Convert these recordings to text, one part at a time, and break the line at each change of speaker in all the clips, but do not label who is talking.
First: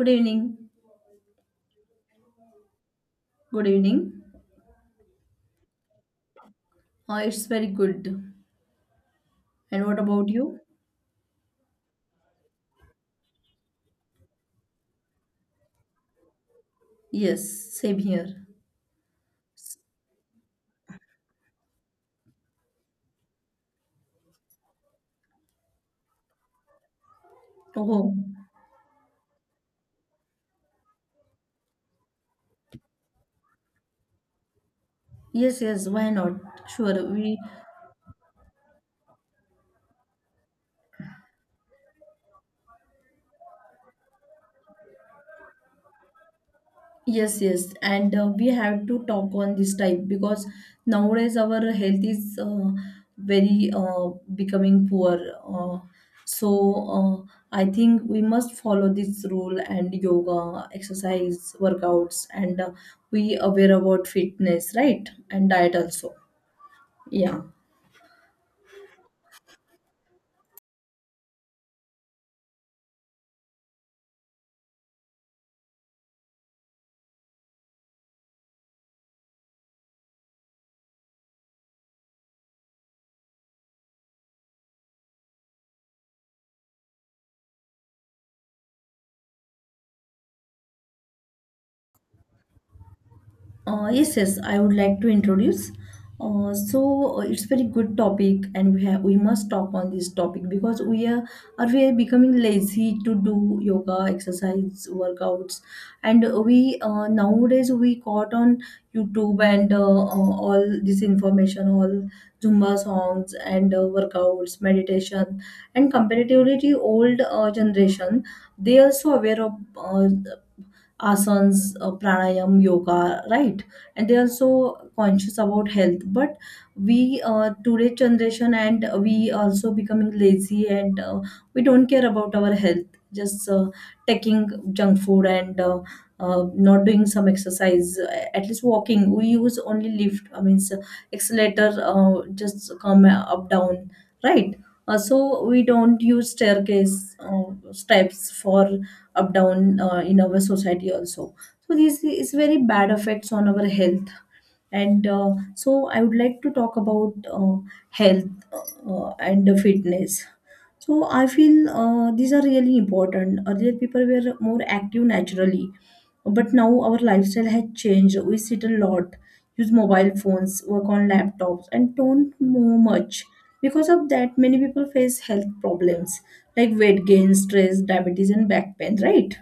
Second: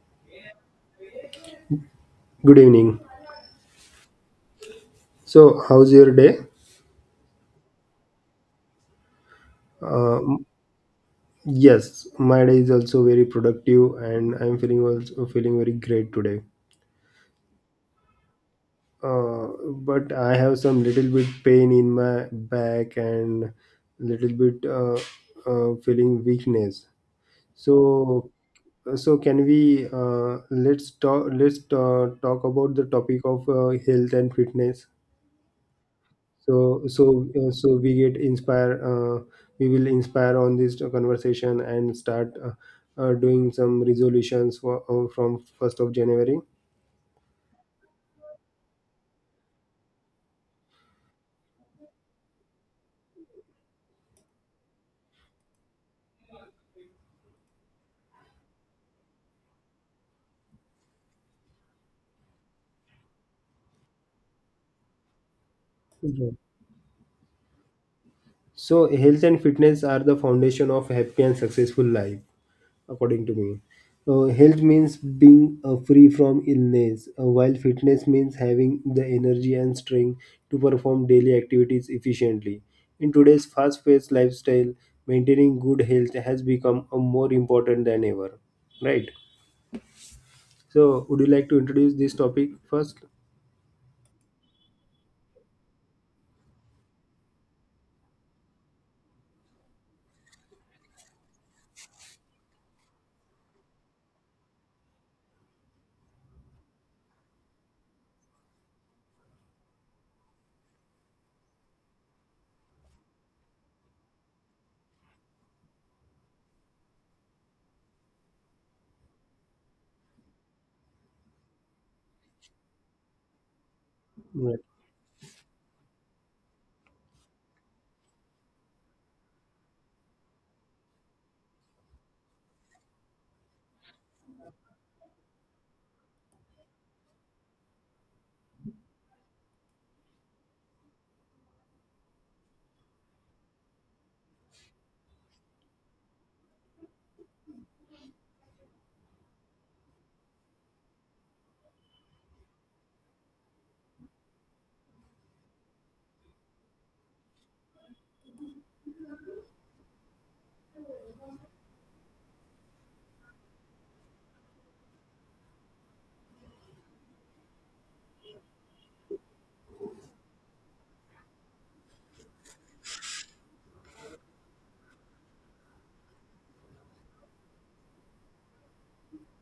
Good evening.
Good evening.
Good evening.
So, how's your day?
It's very good. And what
Uh,
about you?
yes, my day is also very productive, and I'm feeling also feeling very great today.
Yes, same here.
Uh, but I have some little bit pain in my back, and little bit feeling weakness.
Oh,
So, can we let's talk about the topic of health and fitness.
yes, yes. Why not?
so
Sure.
so
We
uh, so we get inspire we will inspire on this conversation and start doing some resolutions from 1st of January.
yes, yes. And we have to talk on this type because nowadays our health is very becoming poor. Uh, so I think we must follow this rule and yoga, exercise, workouts, and we aware about fitness, right? And diet also.
Yeah.
Yeah.
So, health and fitness are the foundation of a happy and successful life, according to me. Health means being free from illness, while fitness means having the energy and strength to perform daily activities efficiently. In today's fast paced lifestyle, maintaining good health has become more important than ever. Right. So, would you like to introduce this topic first?
Yes, yes, I would like to introduce. It's very good topic, and we must talk on this topic because we are becoming lazy to do yoga, exercise, workouts, and we nowadays we caught on YouTube and all this information, all Zumba songs and workouts, meditation, and comparatively the old generation, they are so aware of asanas, pranayam, yoga, right? And they are
Right.
so conscious about health. But today's generation, and we also becoming lazy and we don't care about our health, just taking junk food and not doing some exercise, at least walking. We use only lift, I mean, accelerator, just come up, down, right? So we don't use staircase steps for up down in our society also, so this is very bad effects on our health and so I would like to talk about health and fitness. So I feel these are really important. Earlier people were more active naturally, but now our lifestyle has changed. We sit a lot, use mobile phones, work on laptops, and don't move much. Because of that, many people face health problems like weight gain, stress, diabetes, and back pain, right?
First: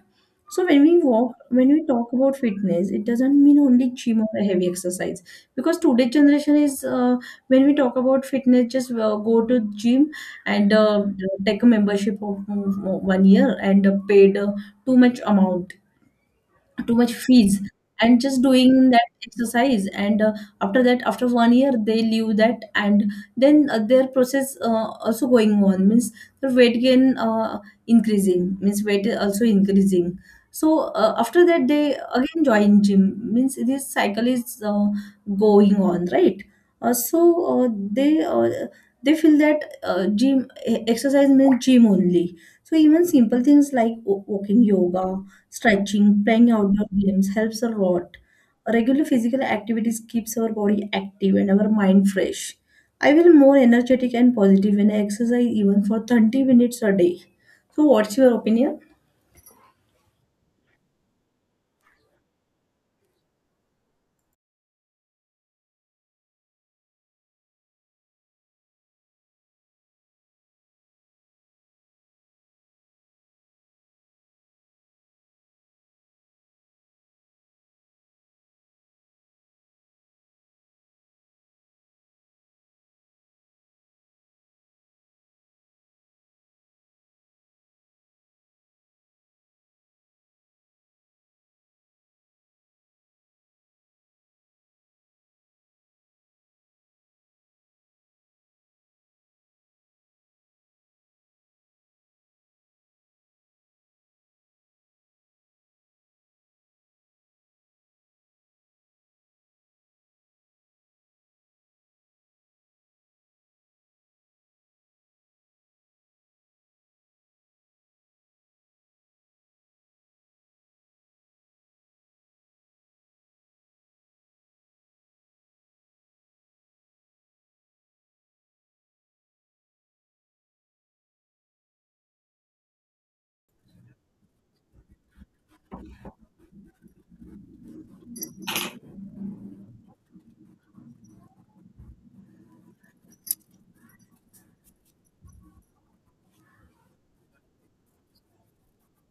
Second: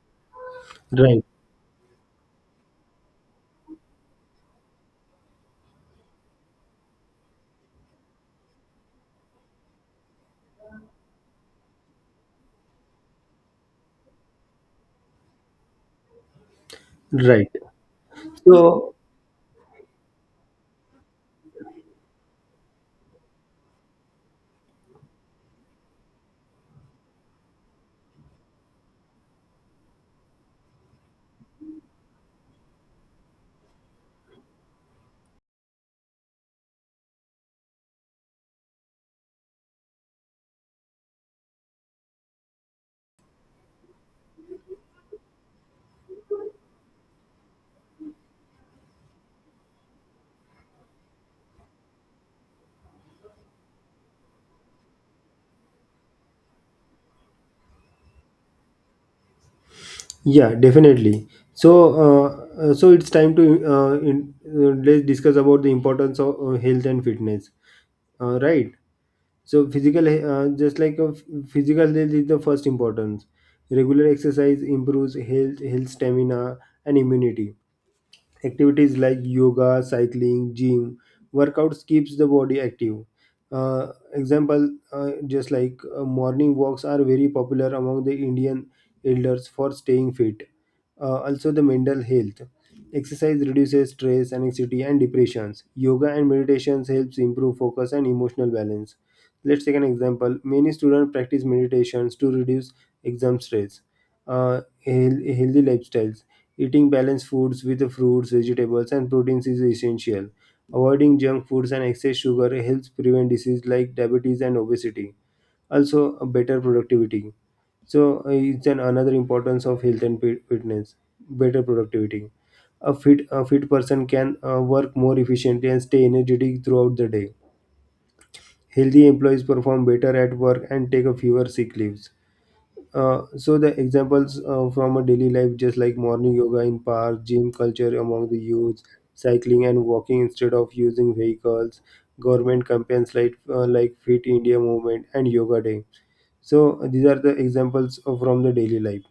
So
Right.
when we talk about fitness, it doesn't mean only gym or heavy exercise. Because today generation is when we talk about fitness, just go to gym and take a membership of 1 year and paid too much amount, too much
Right.
fees, and just doing
So,
that exercise. And After that, after 1 year, they leave that, and then their process also going on, means the weight gain increasing, means weight is also increasing. So after that they again join gym, means this cycle is going on, right? uh, so uh, they uh, they feel that exercise means gym only. So even simple things like walking, yoga, stretching, playing outdoor games helps a lot. Regular physical activities keeps our body active and our mind fresh. I feel more energetic and positive when I exercise even for 30 minutes a day. So what's your opinion?
Yeah, definitely. So, it's time to let's discuss about the importance of health and fitness. Right. So, just like a physical health is the first importance. Regular exercise improves health, stamina, and immunity. Activities like yoga, cycling, gym workouts keeps the body active. Uh, example, just like morning walks are very popular among the Indian elders for staying fit. Uh, also, the mental health exercise reduces stress, anxiety and depressions. Yoga and meditations helps improve focus and emotional balance. Let's take an example, many students practice meditations to reduce exam stress. Healthy lifestyles. Eating balanced foods with fruits, vegetables, and proteins is essential. Avoiding junk foods and excess sugar helps prevent diseases like diabetes and obesity. Also, a better productivity. So, it's an another importance of health and fitness. Better productivity. A fit person can work more efficiently and stay energetic throughout the day. Healthy employees perform better at work and take a fewer sick leaves. So the examples from a daily life, just like morning yoga in park, gym culture among the youth, cycling and walking instead of using vehicles, government campaigns like Fit India movement and Yoga Day. So these are the examples from the daily life.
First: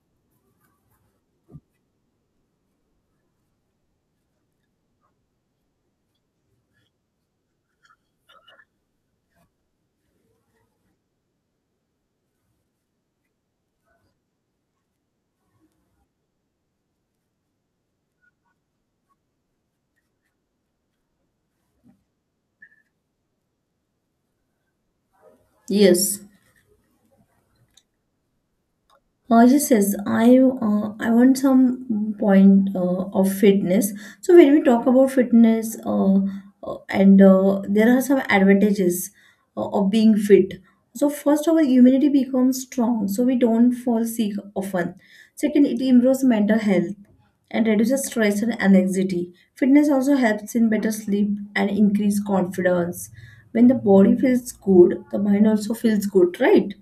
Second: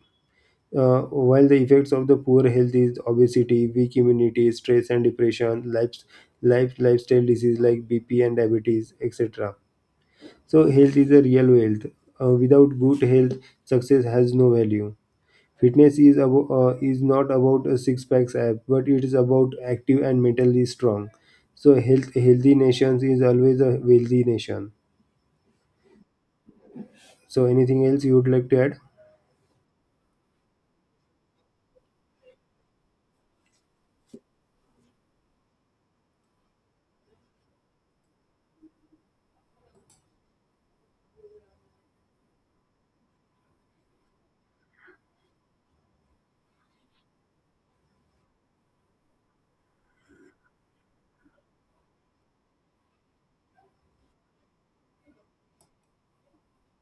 Uh, while the effects of the poor health is obesity, weak immunity, stress and depression, lifestyle disease like BP and diabetes, etc. So health is a real wealth. Without good health, success has no value. Fitness is about is not about a six packs app, but it is about active and mentally strong. So healthy nations is always a wealthy nation.
Yes.
So anything else you would like to add?
Yes, yes. I want some point of fitness. So when we talk about fitness, and there are some advantages of being fit. So first, our immunity becomes strong, so we don't fall sick often. Second, it improves mental health and reduces stress and anxiety. Fitness also helps in better sleep and increase confidence. When the body feels good, the mind also feels good, right?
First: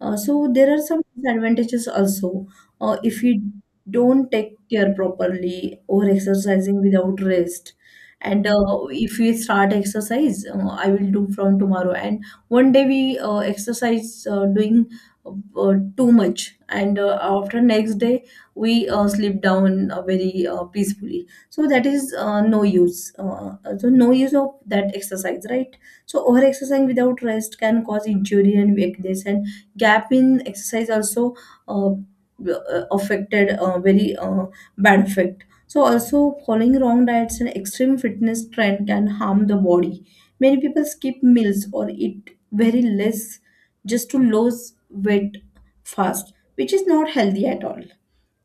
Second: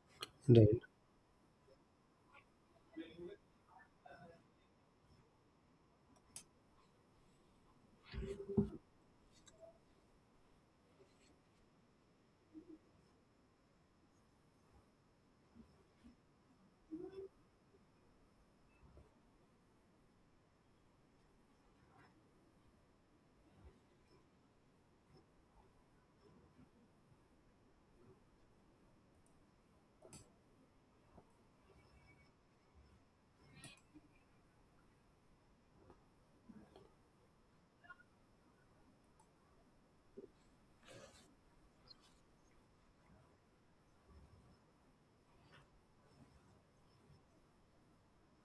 So there
Right.
are some disadvantages also. If we don't take care properly or exercising without rest, and if we start exercise, I will do from tomorrow. And one day we exercise doing too much, and after next day we sleep down very peacefully. So that is no use. So no use of that exercise, right? So over exercising without rest can cause injury and weakness, and gap in exercise also affected very bad effect. So also following wrong diets and extreme fitness trend can harm the body. Many people skip meals or eat very less just to lose weight fast, which is not healthy at all.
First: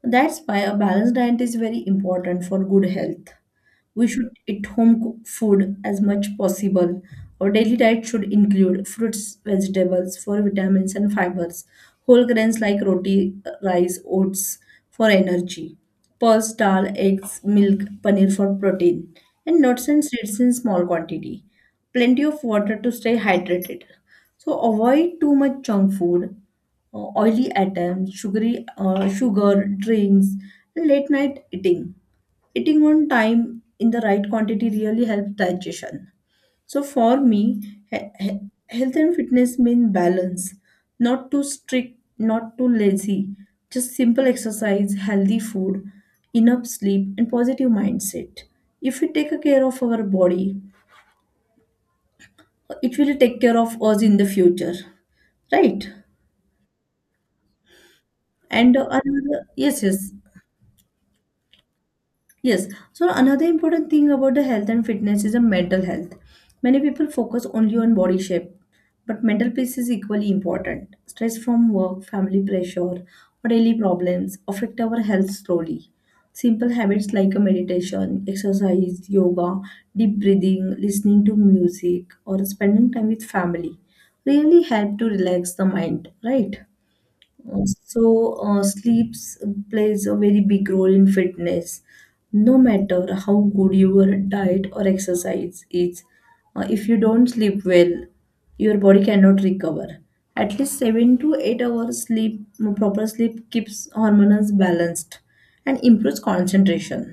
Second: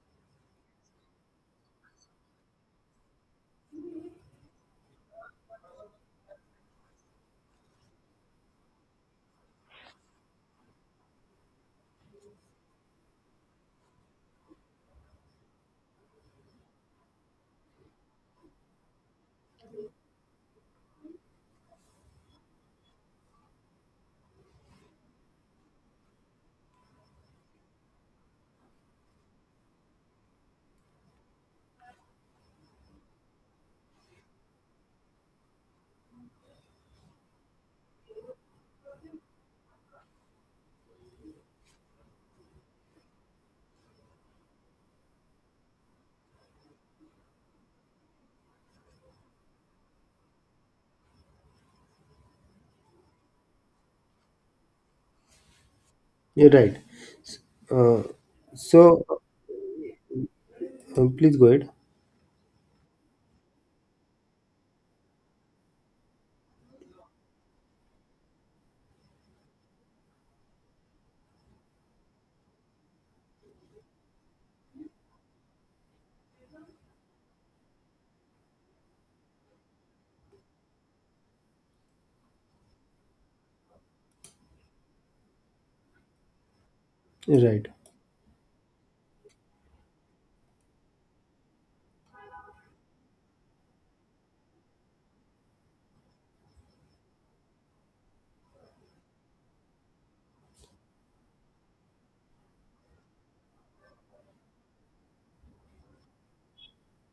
That's why a balanced diet is very important for good health. We should eat home cooked food as much possible. Our daily diet should include fruits, vegetables for vitamins and fibers, whole grains like roti, rice, oats for energy, pulse, dal, eggs, milk, paneer for protein, and nuts and seeds in small quantity. Plenty of water to stay hydrated. So avoid too much junk food, oily items, sugar drinks, and late night eating. Eating on time in the right quantity really helps digestion. So for me, he- he- health and fitness mean balance, not too strict, not too lazy. Just simple exercise, healthy food, enough sleep, and positive mindset. If we take a care of our body, it will take care of us in the future, right?
Yeah, right. Uh,
And
so
another, yes, yes,
Please go ahead.
Yes, so another important thing about the health and fitness is the mental health. Many people focus only on body shape, but mental peace is equally important. Stress from work, family pressure, or daily problems affect our health slowly. Simple habits like a meditation, exercise, yoga, deep breathing, listening to music, or spending time with family really help to relax the mind, right?
Right.
Sleeps plays a very big role in fitness. No matter how good your diet or exercise is, if you don't sleep well, your body cannot recover. At least 7 to 8 hours sleep, proper sleep keeps hormones balanced and improves concentration.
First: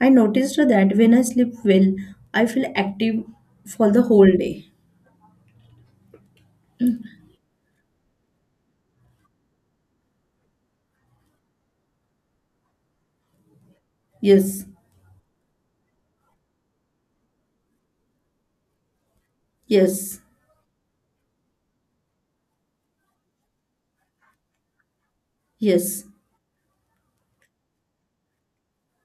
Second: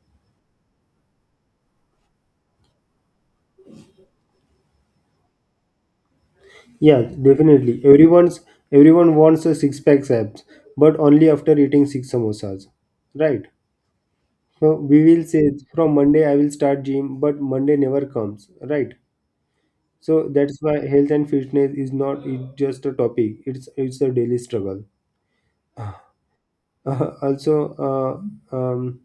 I noticed that when I sleep well, I feel active for the whole day.
Yeah, definitely. Everyone wants a six pack abs, but only after eating six samosas. Right.
Yes,
So we will say from Monday I will start gym, but Monday never comes. Right.
yes,
So that's why health and fitness is not just a topic; it's a daily struggle.
yes,
Also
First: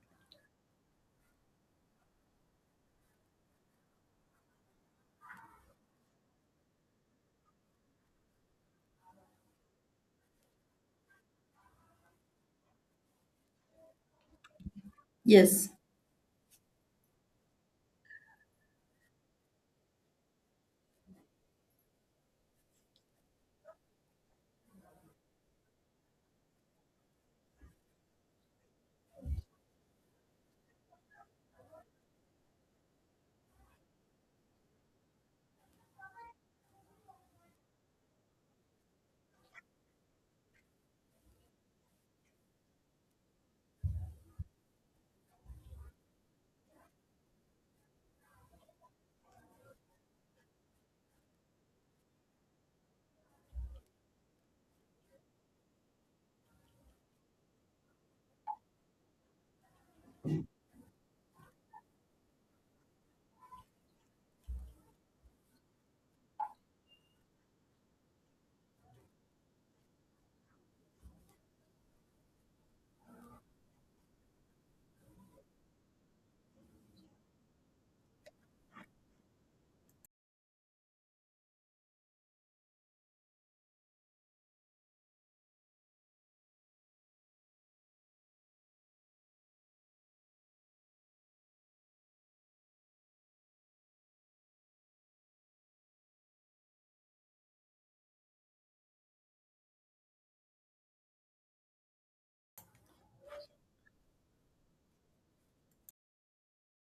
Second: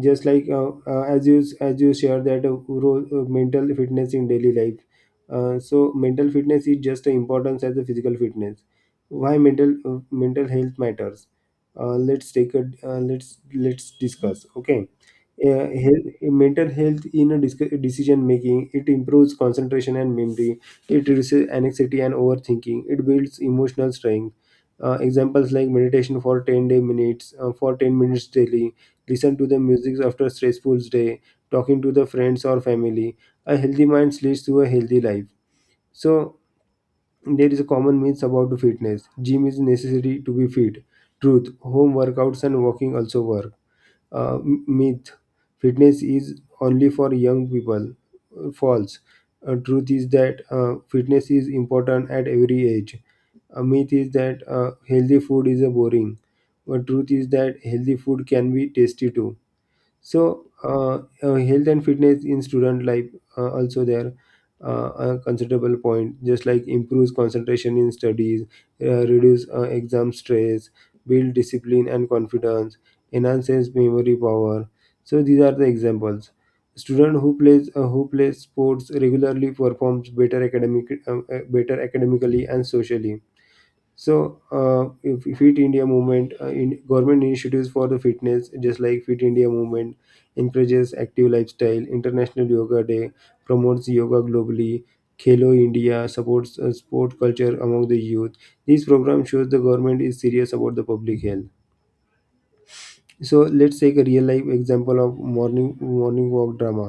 Just like as you share that mental fitness in daily life. So mental fitness is just as important as the physical fitness. Why mental health matters? Let's take a let's discuss, okay.
yes.
Health, mental health in a decision making, it improves concentration and memory, it reduces anxiety and overthinking, it builds emotional strength. Examples like meditation for 10 minutes daily, listen to the music after stressful day, talking to the friends or family. A healthy mind leads to a healthy life. So there is a common myth about fitness. Gym is necessary to be fit. Truth, home workouts and walking also work. Myth, fitness is only for young people. False. Truth is that fitness is important at every age. A myth is that healthy food is a boring, but truth is that healthy food can be tasty too. So health and fitness in student life. Also there, a considerable point, just like improves concentration in studies, reduce exam stress, build discipline and confidence, enhances memory power. So these are the examples. Student who plays sports regularly performs better academic better academically and socially. So, if Fit India movement in government initiatives for the fitness, just like Fit India movement, encourages active lifestyle. International Yoga Day promotes yoga globally. Khelo India supports sport culture among the youth. These programs shows the government is serious about the public health. So let's take a real life example of morning walk drama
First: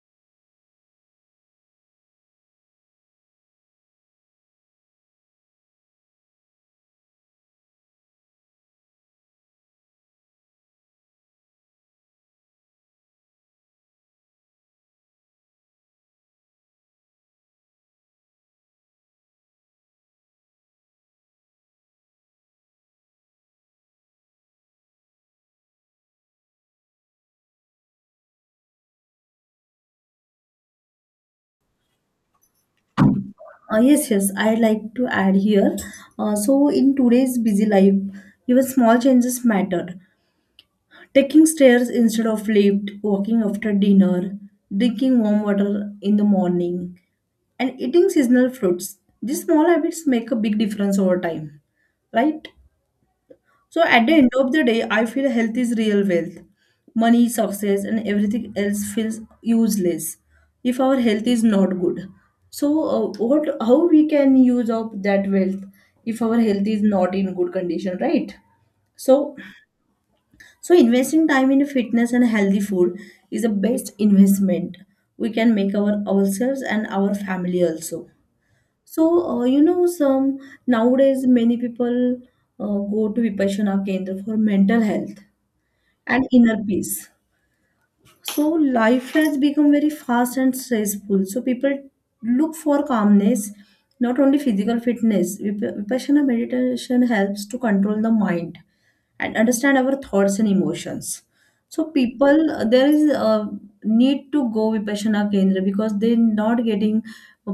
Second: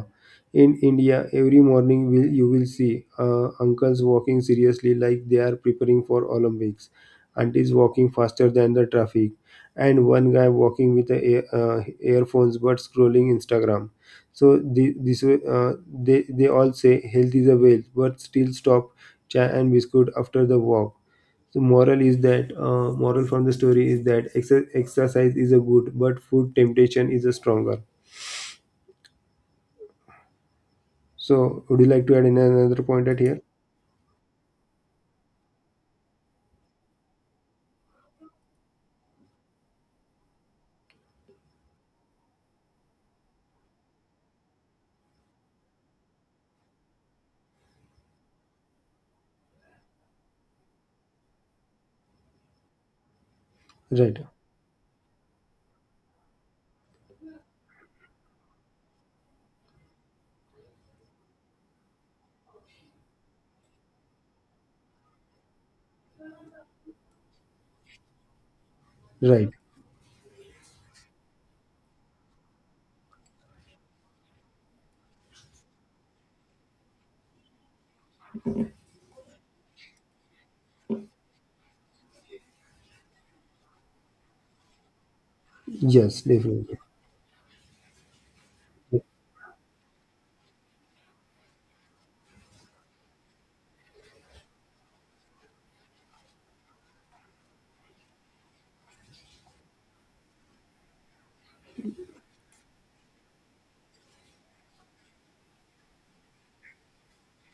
in India. Every morning will you will see uncles walking seriously like they are preparing for Olympics, aunties walking faster than the traffic, and one guy walking with the earphones but scrolling Instagram. So this way, they all say health is a wealth but still stop chai and biscuit after the walk. So moral from the story is that exercise is a good, but food temptation is a stronger. So would you like to add in another point at here?
Yes, yes, I'd like to add here. In today's busy life, even small changes matter. Taking stairs instead of lift, walking after dinner, drinking warm water in the morning, and eating seasonal fruits. These small habits make a big difference over time, right? So at the
Right,
end of the day, I feel health is real wealth. Money, success, and everything else feels useless if our health is not good. So what? How we can use up that wealth if our health is not in good condition, right? So
right.
so investing time in fitness and healthy food is the best investment we can make our ourselves and our family also. So, you know, some nowadays many people go to Vipassana Kendra for mental health
Yes,
and inner
definitely.
peace. So
Yeah,
life has become very fast and stressful. So people look for calmness, not only physical fitness. Vipassana meditation helps to control the mind and understand our thoughts and emotions. So people, there is a need to go Vipassana Kendra because they're not getting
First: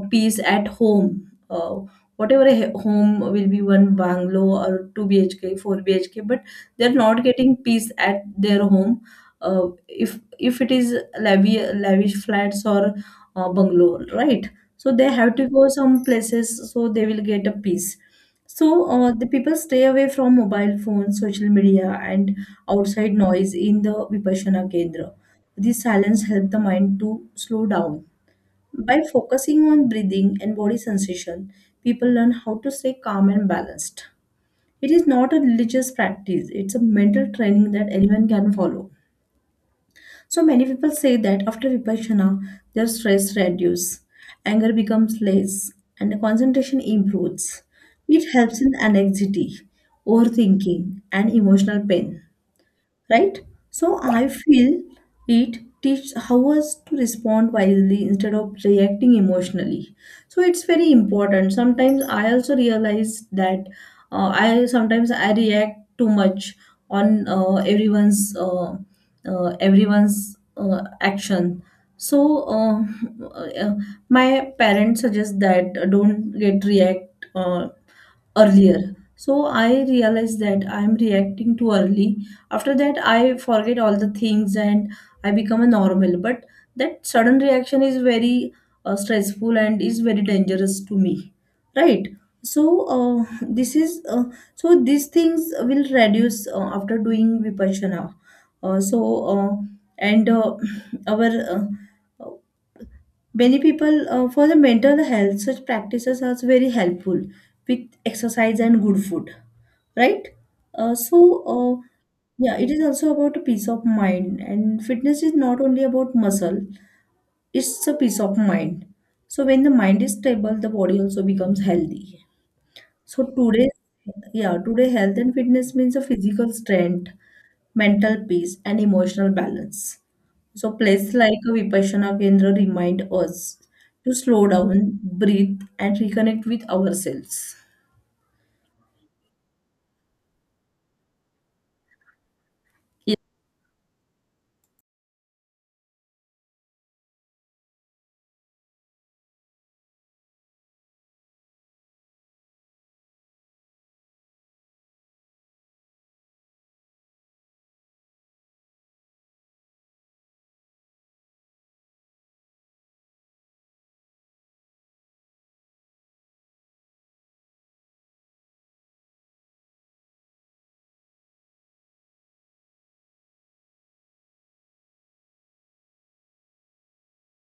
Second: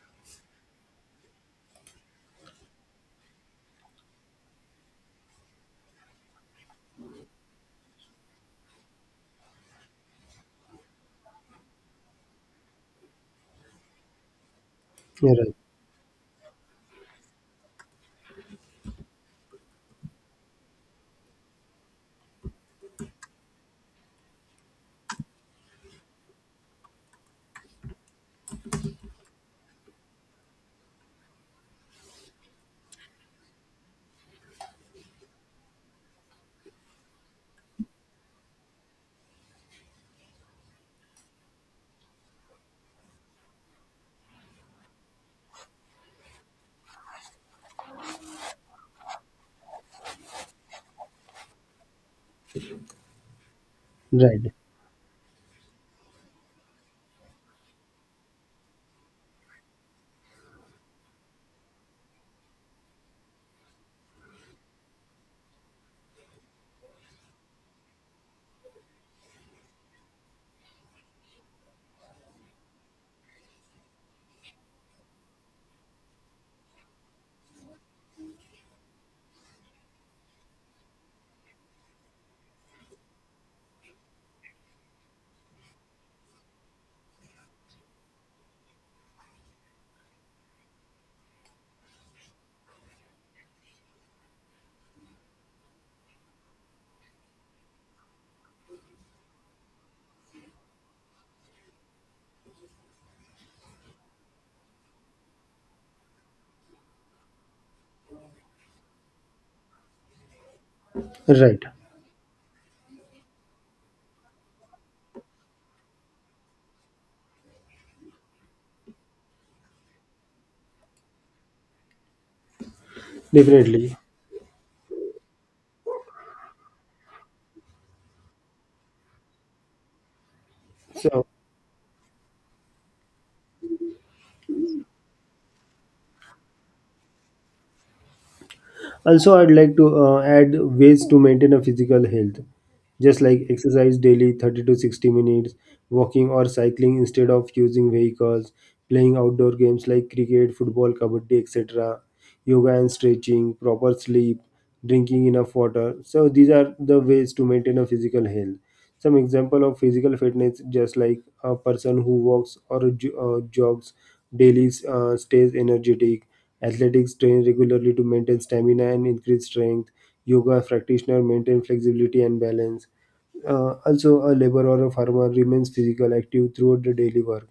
peace at home. Whatever a home will be one bungalow or 2 BHK, 4 BHK, but they're not getting peace at their home uh, if if it is lavish, flats or bungalow, right? So they have to
right,
go some places so they will get a peace. So the people stay away from mobile phones, social media, and outside noise in the Vipassana Kendra. This silence helps the mind to slow down. By focusing on breathing and body sensation, people learn how to stay calm and balanced. It is not a religious practice, it's a mental training that anyone can follow. So many people say that after vipassana, their stress reduces, anger becomes less, and concentration improves. It helps in anxiety, overthinking, and emotional pain, right? So I
right,
feel it teaches how us to respond wisely instead of reacting emotionally. So it's very important. Sometimes I also realize that I sometimes I react too much on everyone's action. So uh, my parents suggest that don't get react. Uh, earlier. So I realized that I'm reacting too early. After that, I forget all the things and I become a normal. But that sudden reaction is very stressful and is very dangerous to me, right? So this is so these things will reduce after doing vipassana. So and Our uh, many people for the mental health such practices are very helpful with exercise and good food, right? uh, so
right.
uh, yeah, it is also about a peace of mind, and fitness is not only about muscle, it's a peace of mind. So when the mind is stable, the body also becomes healthy. So today
Definitely.
yeah, today health and fitness means a physical strength, mental peace, and emotional balance. So, places
So
like a Vipassana Kendra remind us to slow down, breathe, and reconnect with ourselves.
Also, I'd like to add ways to maintain a physical health,
Ye-
just like exercise daily 30 to 60 minutes, walking or cycling instead of using vehicles, playing outdoor games like cricket, football, kabaddi, etc., yoga and stretching, proper sleep, drinking enough water. So, these are the ways to maintain a physical health. Some example of physical fitness, just like a person who walks or jogs daily, stays energetic. Athletics train regularly to maintain stamina and increase strength. Yoga practitioner maintain flexibility and balance. Also, a laborer or a farmer remains physical active throughout the daily work.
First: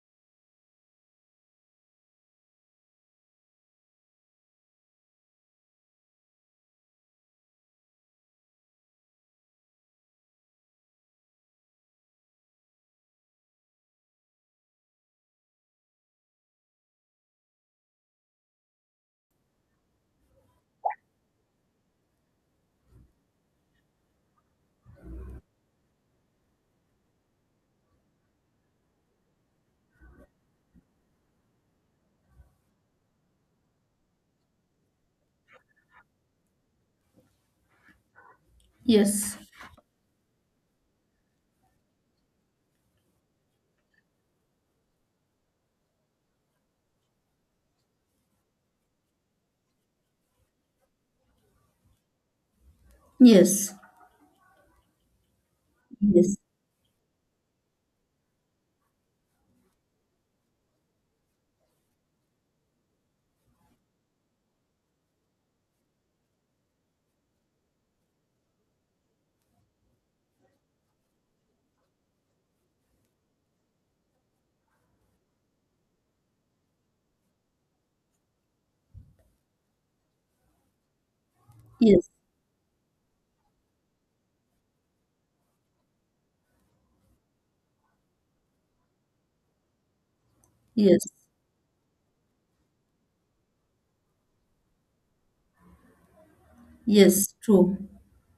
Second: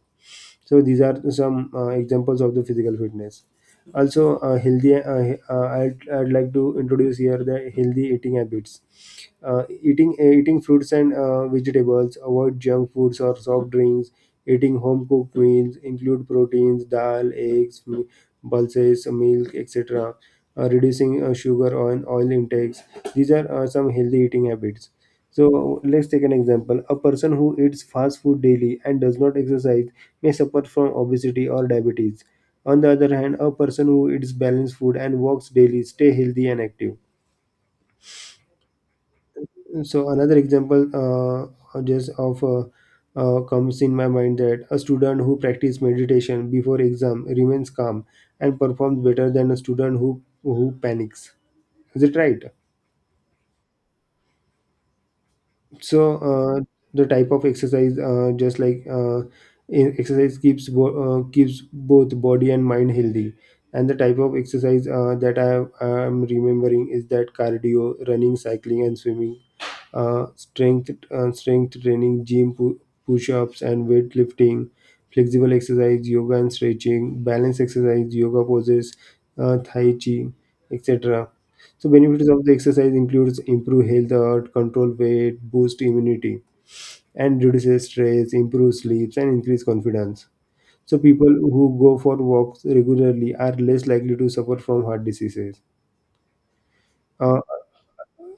So these are some examples of the physical fitness. Also, I'd, like to introduce here the healthy eating habits. Eating fruits and vegetables, avoid junk foods or soft drinks, eating home cooked meals, include proteins, dal, eggs, pulses, milk, etc. Reducing sugar and oil intakes. These are some healthy eating habits. So let's take an example, a person who eats fast food daily and does not exercise may suffer from obesity or diabetes. On the other hand, a person who eats balanced food and walks daily stay healthy and active.
Yes,
So another example, just of comes in my mind that a student who practices meditation before exam remains calm and performs better than a student who panics. Is it right?
yes,
So
yes,
the type of exercise, exercise keeps keeps both body and mind healthy, and the type of exercise that I am remembering is that cardio, running, cycling and swimming, strength training, gym, push-ups and weightlifting, flexible exercise, yoga and stretching, balance exercise, yoga poses, tai chi, etc. So
yes,
benefits of the exercise includes improve health, control weight, boost immunity, and reduces stress, improve sleep, and increase confidence. So
yes,
people who go for walks regularly are less likely to suffer from heart diseases.
yes,
Uh,
true.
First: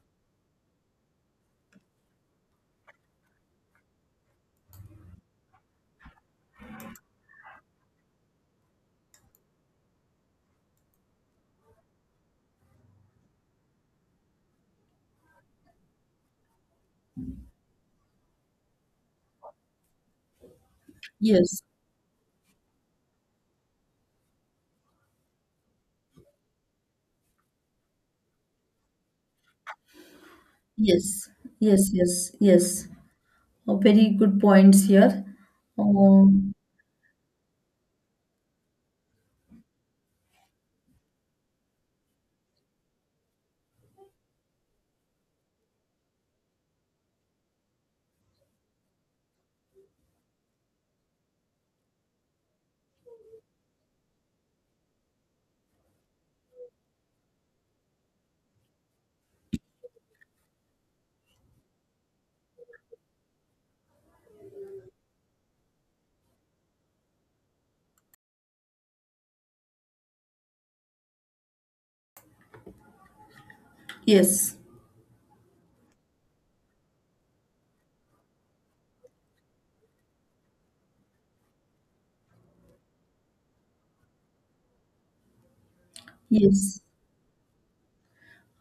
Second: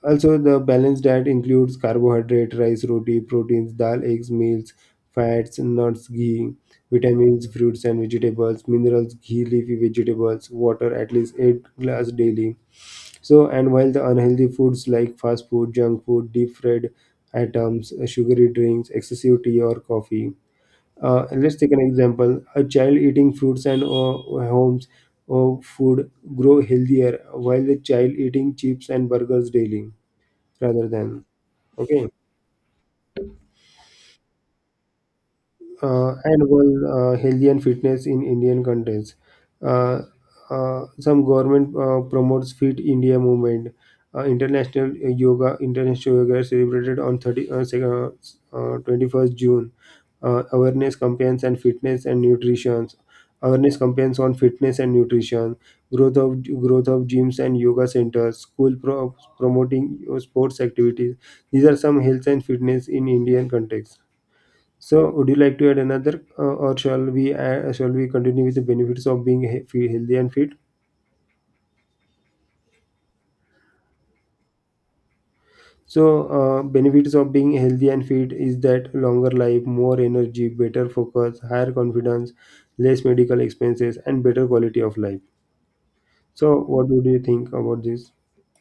also, the balanced diet includes carbohydrate, rice, roti, proteins, dal, eggs, meals, fats, nuts, ghee, vitamins, fruits and vegetables, minerals, ghee, leafy vegetables, water at least 8 glass daily. So, and while the unhealthy foods like fast food, junk food, deep fried items, sugary drinks, excessive tea or coffee. And let's
Yes,
take an example. A child eating fruits and homes or food grow healthier while the child eating chips and burgers daily rather than
yes, yes,
okay.
yes, yes. Very good points here. Um,
Annual health and fitness in Indian contest. Uh, some government promotes Fit India movement. International yoga is celebrated on 21st of June. Awareness campaigns and fitness and nutrition. Awareness campaigns on fitness and nutrition. Growth of gyms and yoga centers. School promoting sports activities. These are some health and fitness in Indian context. So, would you like to add another, or shall we continue with the benefits of being healthy and fit?
yes,
So, benefits of being healthy and fit is that longer life, more energy, better focus, higher confidence, less medical expenses, and better quality of life. So,
yes.
what would you think about this?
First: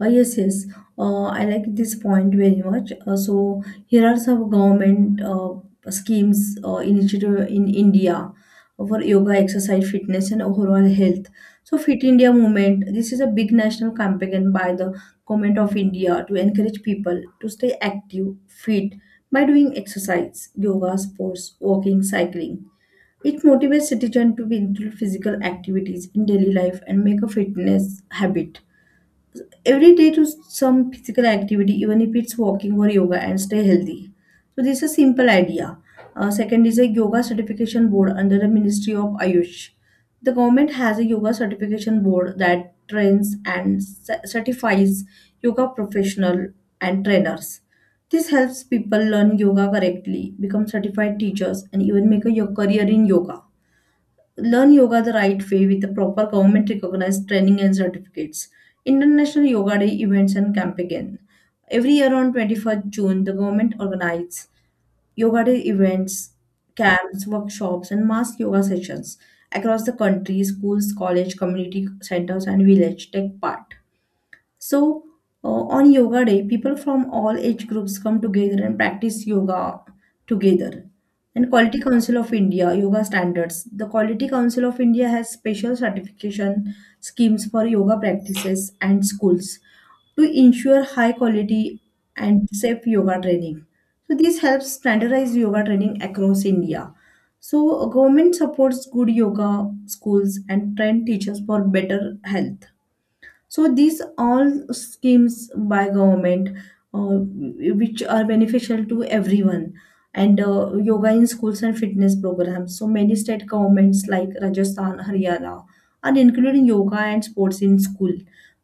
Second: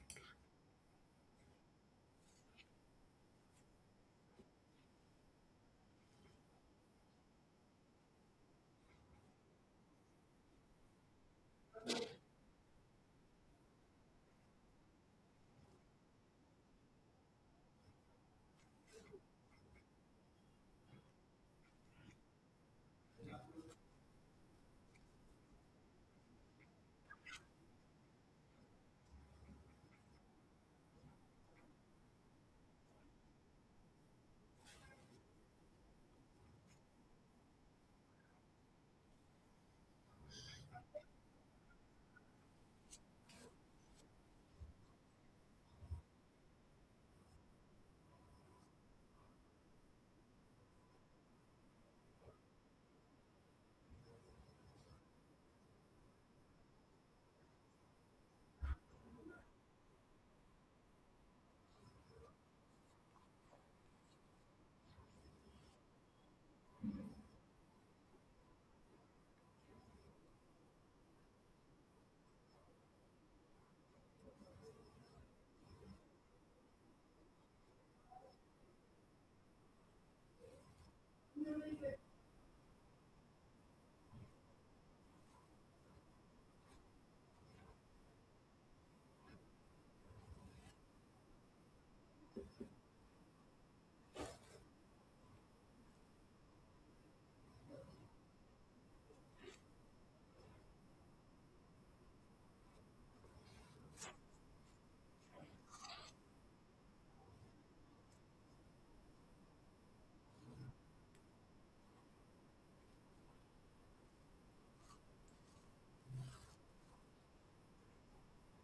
Yes, yes. I like this point very much. So here are some government schemes initiative in India for yoga, exercise, fitness, and overall health. So Fit India movement. This is a big national campaign by the government of India to encourage people to stay active, fit by doing exercise, yoga, sports, walking, cycling. It motivates citizens to include physical activities in daily life and make a fitness habit every day to some physical activity, even if it's walking or yoga, and stay healthy. So this is a simple idea. Second is a yoga certification board under the Ministry of Ayush. The government has a yoga certification board that trains and certifies yoga professional and trainers. This helps people learn yoga correctly, become certified teachers, and even make a career in yoga, learn yoga the right way with the proper government recognized training and certificates. International Yoga Day events and campaign. Every year on 21st June, the government organizes Yoga Day events, camps, workshops, and mass yoga sessions across the country. Schools, college, community centers, and village take part. So, uh, on Yoga Day, people from all age groups come together and practice yoga together. And Quality Council of India, Yoga Standards. The Quality Council of India has special certification schemes for yoga practices and schools to ensure high quality and safe yoga training. So, this helps standardize yoga training across India. So, government supports good yoga schools and train teachers for better health. So these all schemes by government, uh, which are beneficial to everyone, and yoga in schools and fitness programs. So many state governments like Rajasthan, Haryana are including yoga and sports in school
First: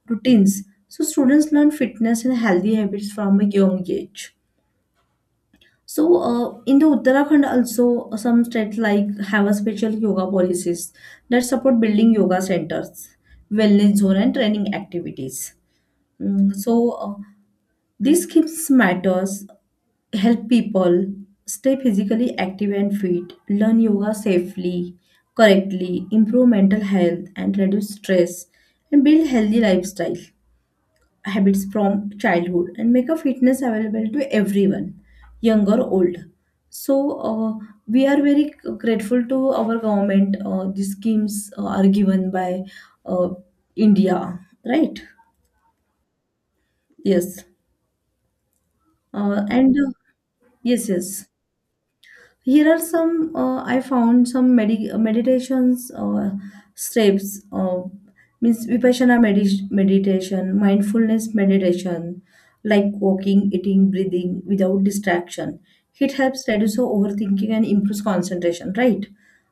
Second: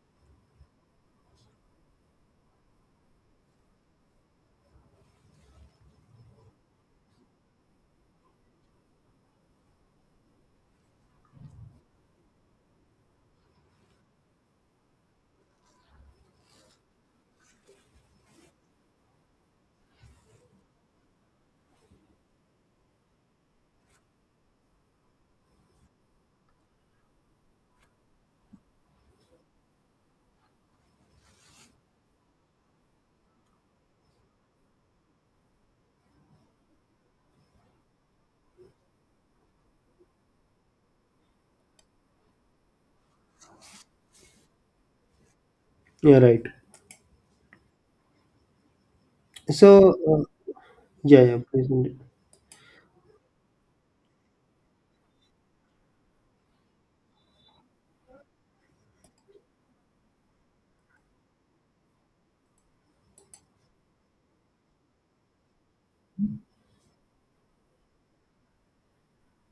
routines. So students learn fitness and healthy habits from a young age. So in the Uttarakhand also some states like have a special yoga policies that support building yoga centers, wellness zone and training activities. Mm, so uh, these skills matters help people stay physically active and fit, learn yoga safely, correctly, improve mental health and reduce stress, and build healthy lifestyle habits from childhood and make a fitness available to everyone, young or old. So we are very grateful to our government. These schemes are given by uh, India, right?
Yeah, right.
Yes,
So,
and.
uh,
Yes, yes.
yeah, please.
Here are some I found some meditations steps, means vipassana meditation, mindfulness meditation, like walking, eating, breathing without distraction. It helps reduce overthinking and improves concentration, right?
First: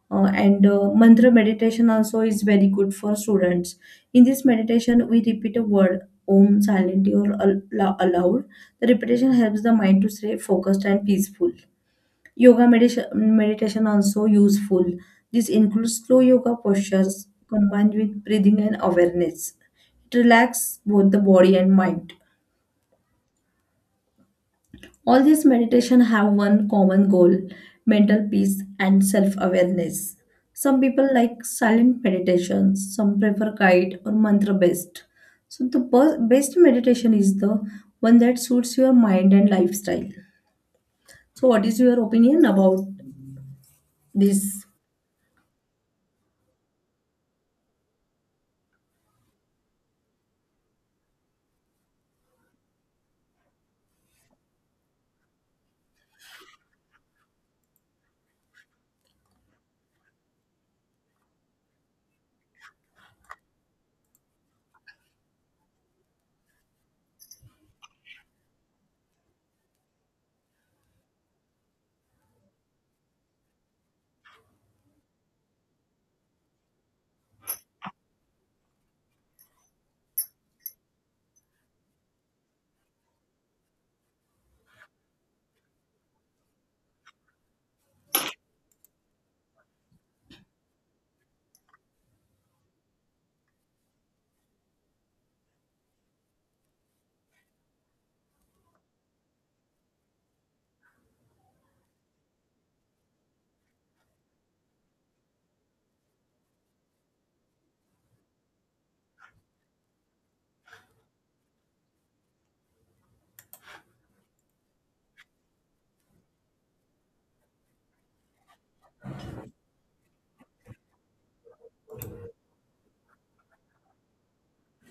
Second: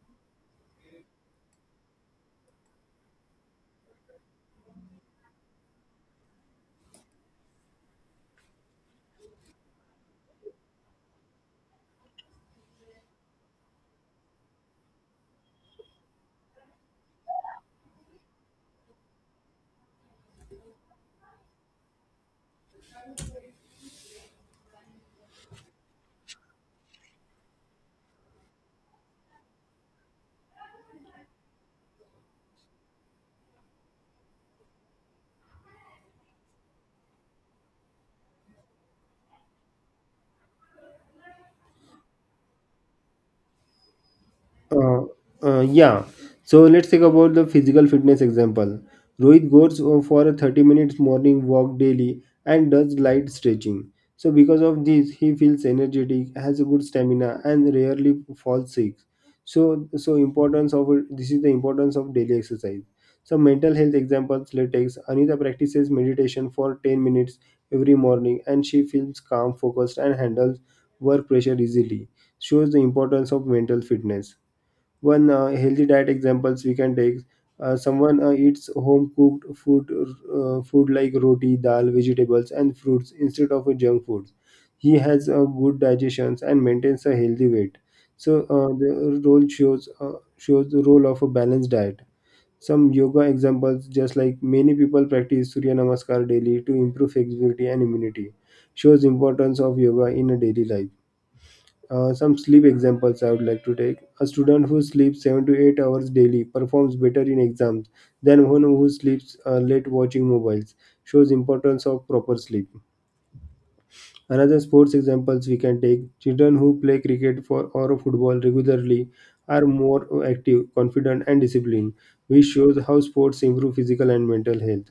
And Mantra meditation also is very good for students. In this meditation, we repeat a word om silently or aloud. The repetition helps the mind to stay focused and peaceful. Yoga meditation also useful. This includes slow yoga postures combined with breathing and awareness. It relaxes both the body and mind. All these meditation have one common goal, mental peace and self-awareness. Some people like silent meditations, some prefer guide or mantra based. So the best meditation is the one that suits your mind and lifestyle. So what is your opinion about this?
Uh, yeah. So let's take about the physical fitness example. Rohit goes for a 30 minutes morning walk daily and does light stretching. So because of this, he feels energetic, has a good stamina, and rarely falls sick. So importance of this is the importance of daily exercise. So mental health examples. Let's take Anita practices meditation for 10 minutes every morning, and she feels calm, focused, and handles work pressure easily. Shows the importance of mental fitness. One healthy diet examples we can take. Someone eats home cooked food, food like roti, dal, vegetables, and fruits instead of junk foods. He has a good digestions and maintains a healthy weight. So the role shows shows the role of a balanced diet. Some yoga examples, just like many people practice Surya Namaskar daily to improve flexibility and immunity, shows importance of yoga in a daily life. Some sleep examples I would like to take. A student who sleeps 7 to 8 hours daily performs better in exams than one who sleeps late watching mobiles. Shows importance of proper sleep. Another sports examples we can take. Children who play cricket for or football regularly are more active, confident and disciplined, which shows how sports improve physical and mental health.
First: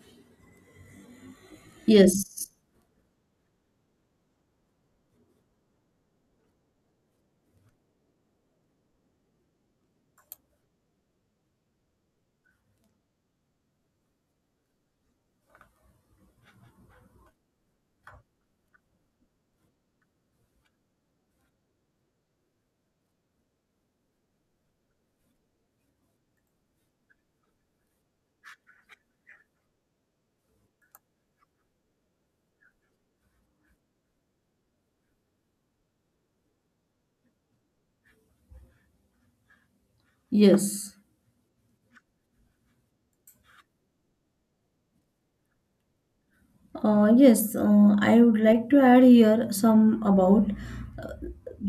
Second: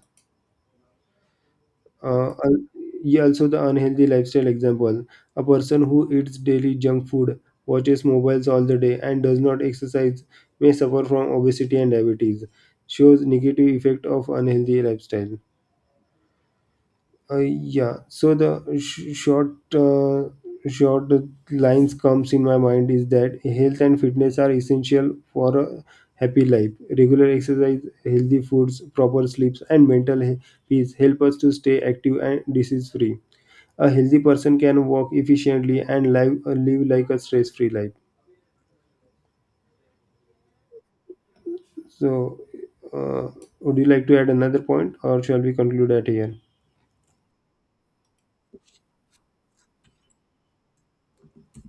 Uh,
Yes.
al- yeah, Also, the unhealthy lifestyle example. A person who eats daily junk food, watches mobiles all the day, and does not exercise may suffer from obesity and diabetes. Shows negative effect of unhealthy lifestyle. Yeah, so the sh- short Short lines comes in my mind is that health and fitness are essential for a happy life. Regular exercise, healthy foods, proper sleeps, and peace help us to stay active and disease free. A healthy person can walk efficiently and live like a stress-free life.
Yes.
So, uh, would you like to add another point, or shall we conclude at here?
Yes, I would like to add here some about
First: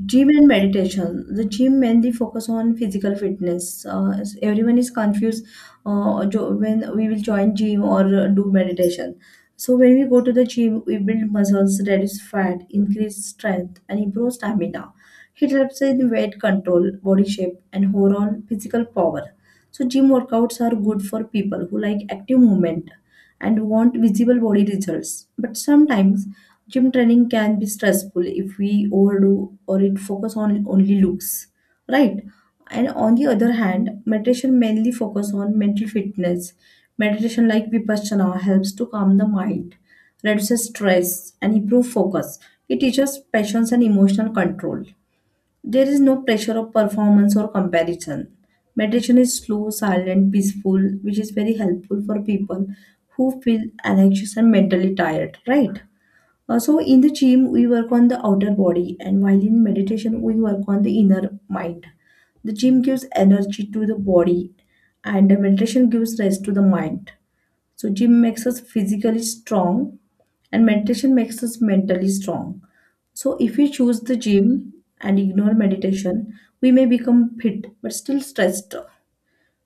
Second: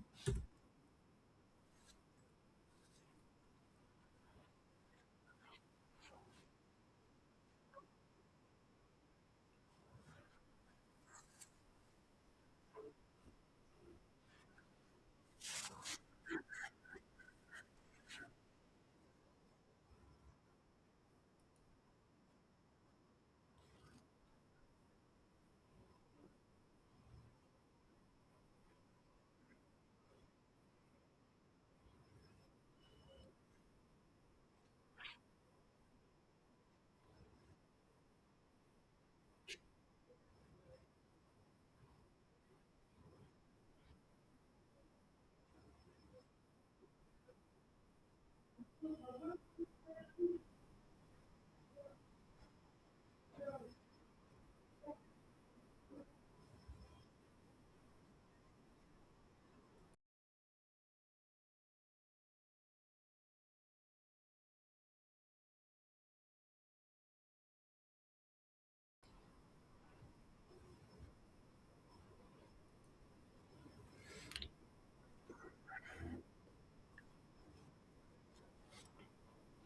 gym and meditation. The gym mainly focus on physical fitness. Everyone is confused when we will join gym or do meditation. So when we go to the gym, we build muscles, reduce fat, increase strength, and improve stamina. It helps in weight control, body shape, and overall physical power. So gym workouts are good for people who like active movement and want visible body results. But sometimes gym training can be stressful if we overdo or it focus on only looks, right? And on the other hand, meditation mainly focus on mental fitness. Meditation like Vipassana helps to calm the mind, reduces stress, and improve focus. It teaches patience and emotional control. There is no pressure of performance or comparison. Meditation is slow, silent, peaceful, which is very helpful for people who feel anxious and mentally tired, right? So in the gym, we work on the outer body, and while in meditation, we work on the inner mind. The gym gives energy to the body, and the meditation gives rest to the mind. So gym makes us physically strong, and meditation makes us mentally strong. So if we choose the gym and ignore meditation, we may become fit but still stressed.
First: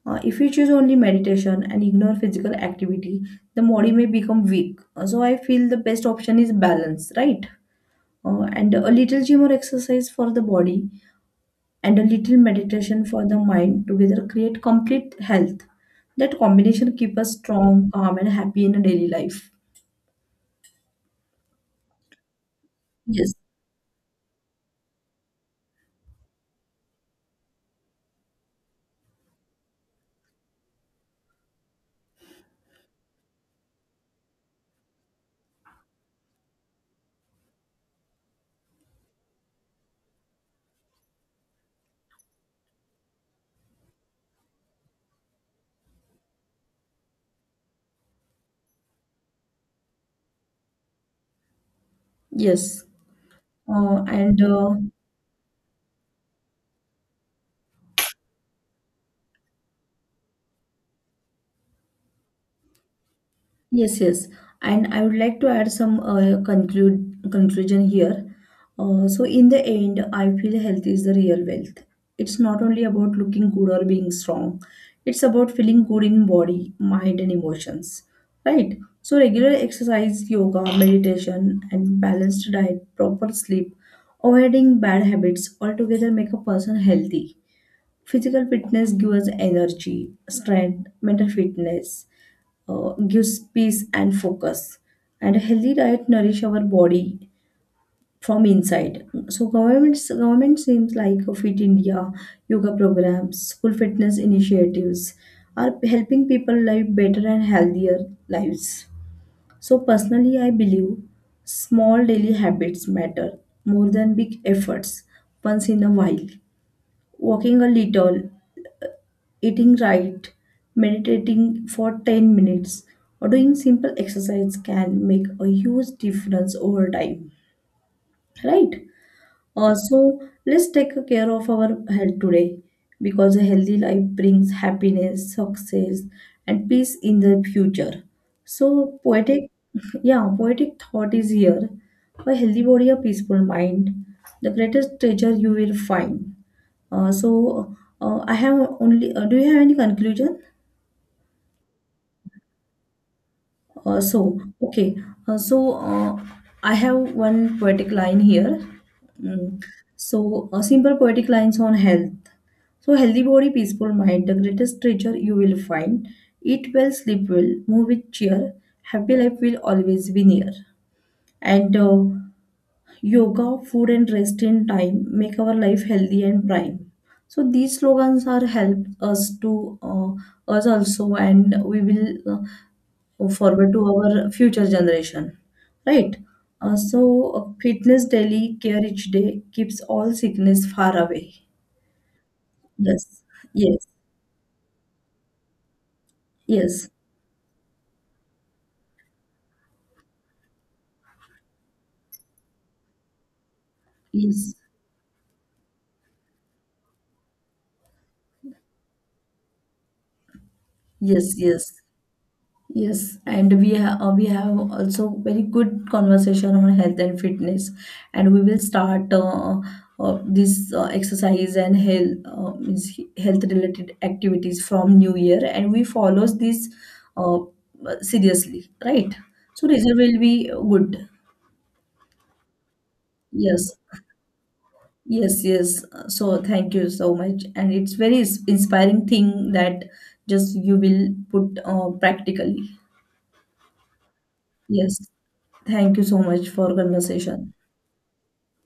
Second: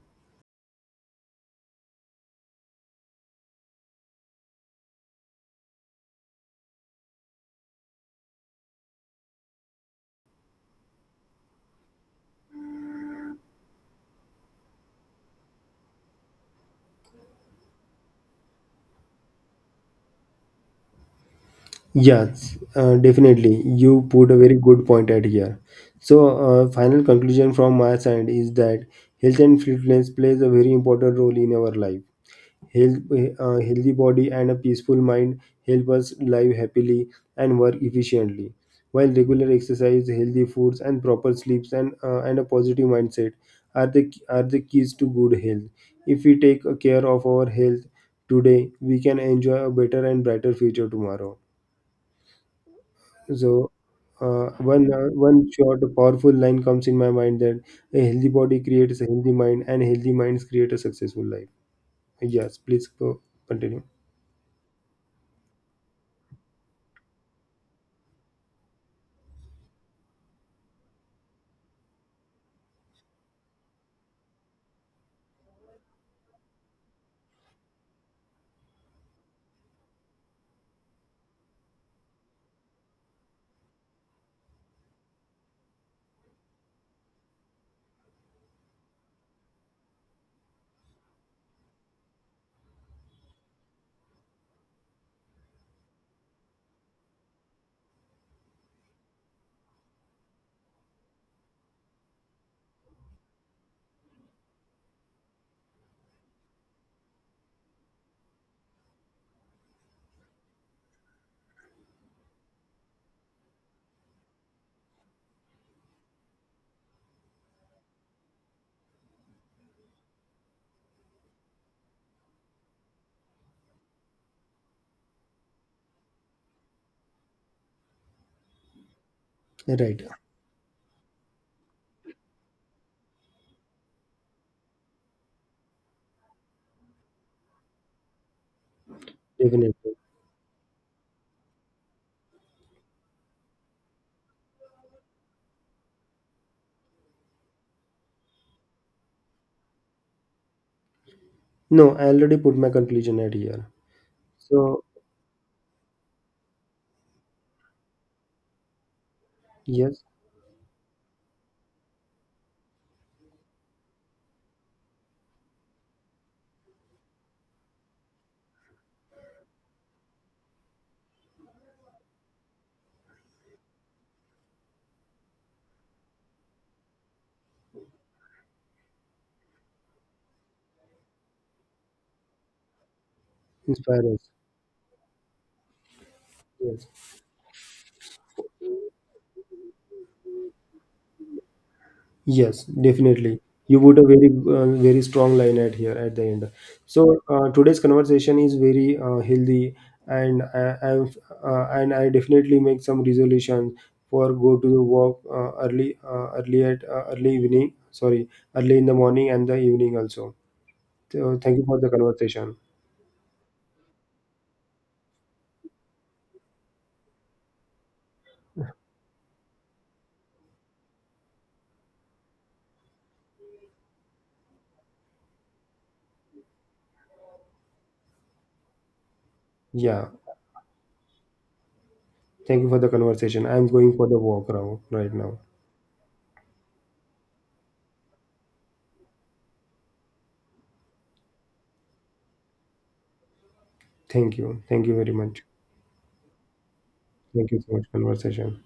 If we choose only meditation and ignore physical activity, the body may become weak. So I feel the best option is balance, right? And a little gym or exercise for the body and a little meditation for the mind together create complete health, that combination keep us strong, calm and happy in a daily life.
Yes,
Yes,
definitely. You put a very good point at here. So, final conclusion from my side is that health and fitness plays a very important role in our life. Health, healthy body and a peaceful mind help us live happily and work efficiently. While regular exercise, healthy foods, and proper sleeps and a positive mindset are the keys to good health. If we take care of our health today, we can enjoy a better and brighter future tomorrow.
yes,
So,
and
one short powerful line comes in my mind that a healthy body creates a healthy mind, and healthy minds create a successful life. Yes, please go continue.
yes, yes. And I would like to add some conclude conclusion here. So in the end, I feel health is the real wealth. It's not only about looking good or being strong. It's about feeling good in body, mind, and emotions. Right? So regular exercise, yoga, meditation, and balanced diet, proper sleep, avoiding bad habits altogether make a person healthy. Physical fitness gives us energy, strength, mental fitness gives peace and focus, and a healthy diet nourish our body from inside. So government seems like a Fit India, yoga programs, school fitness initiatives are helping people live better and healthier lives. So personally I believe small daily habits matter more than big efforts once in a while. Walking a little, eating right, meditating for 10 minutes, or doing simple exercise can make a huge difference over time, right? Uh,
Right.
so let's take care of our health today because a healthy life brings happiness, success, and peace in the future. So poetic,
Definitely.
yeah, poetic thought is here. A healthy body, a peaceful mind, the greatest treasure you will find. I have only. Do you have any conclusion?
No, I already put my conclusion at here. So,
Okay. Uh, so, uh, I have one poetic line here. Mm.
yes,
So, a simple poetic lines on health. So, healthy body, peaceful mind, the greatest treasure you will find. Eat well, sleep well, move with cheer. Happy life will always be near. And yoga, food, and rest in time make our life healthy and prime. So these slogans are help us to us also, and we will. Forward to
inspire us.
our future generation, right. uh,
Yes.
so Fitness daily care each day keeps all sickness far away.
Yes,
Yes,
definitely. You
yes,
put a very, very strong line at here at the end.
yes,
So today's conversation is very healthy, and I, I've and I definitely make some resolution for
yes,
go to the walk early early in the morning and the evening also.
yes,
So thank you
yes.
for the conversation.
Yes, and we have also very good conversation on health and fitness, and we will start this exercise and health means health related activities from New Year, and we follows this uh, seriously, right? So result
Yeah,
will be good.
thank you for the conversation. I'm
Yes,
going for the walk now, right now.
yes, yes. So thank you so much, and it's very inspiring thing that just you will put practically.
Thank you. Thank you
Yes.
very much.
Thank you so much for
Thank
conversation.
you so much conversation.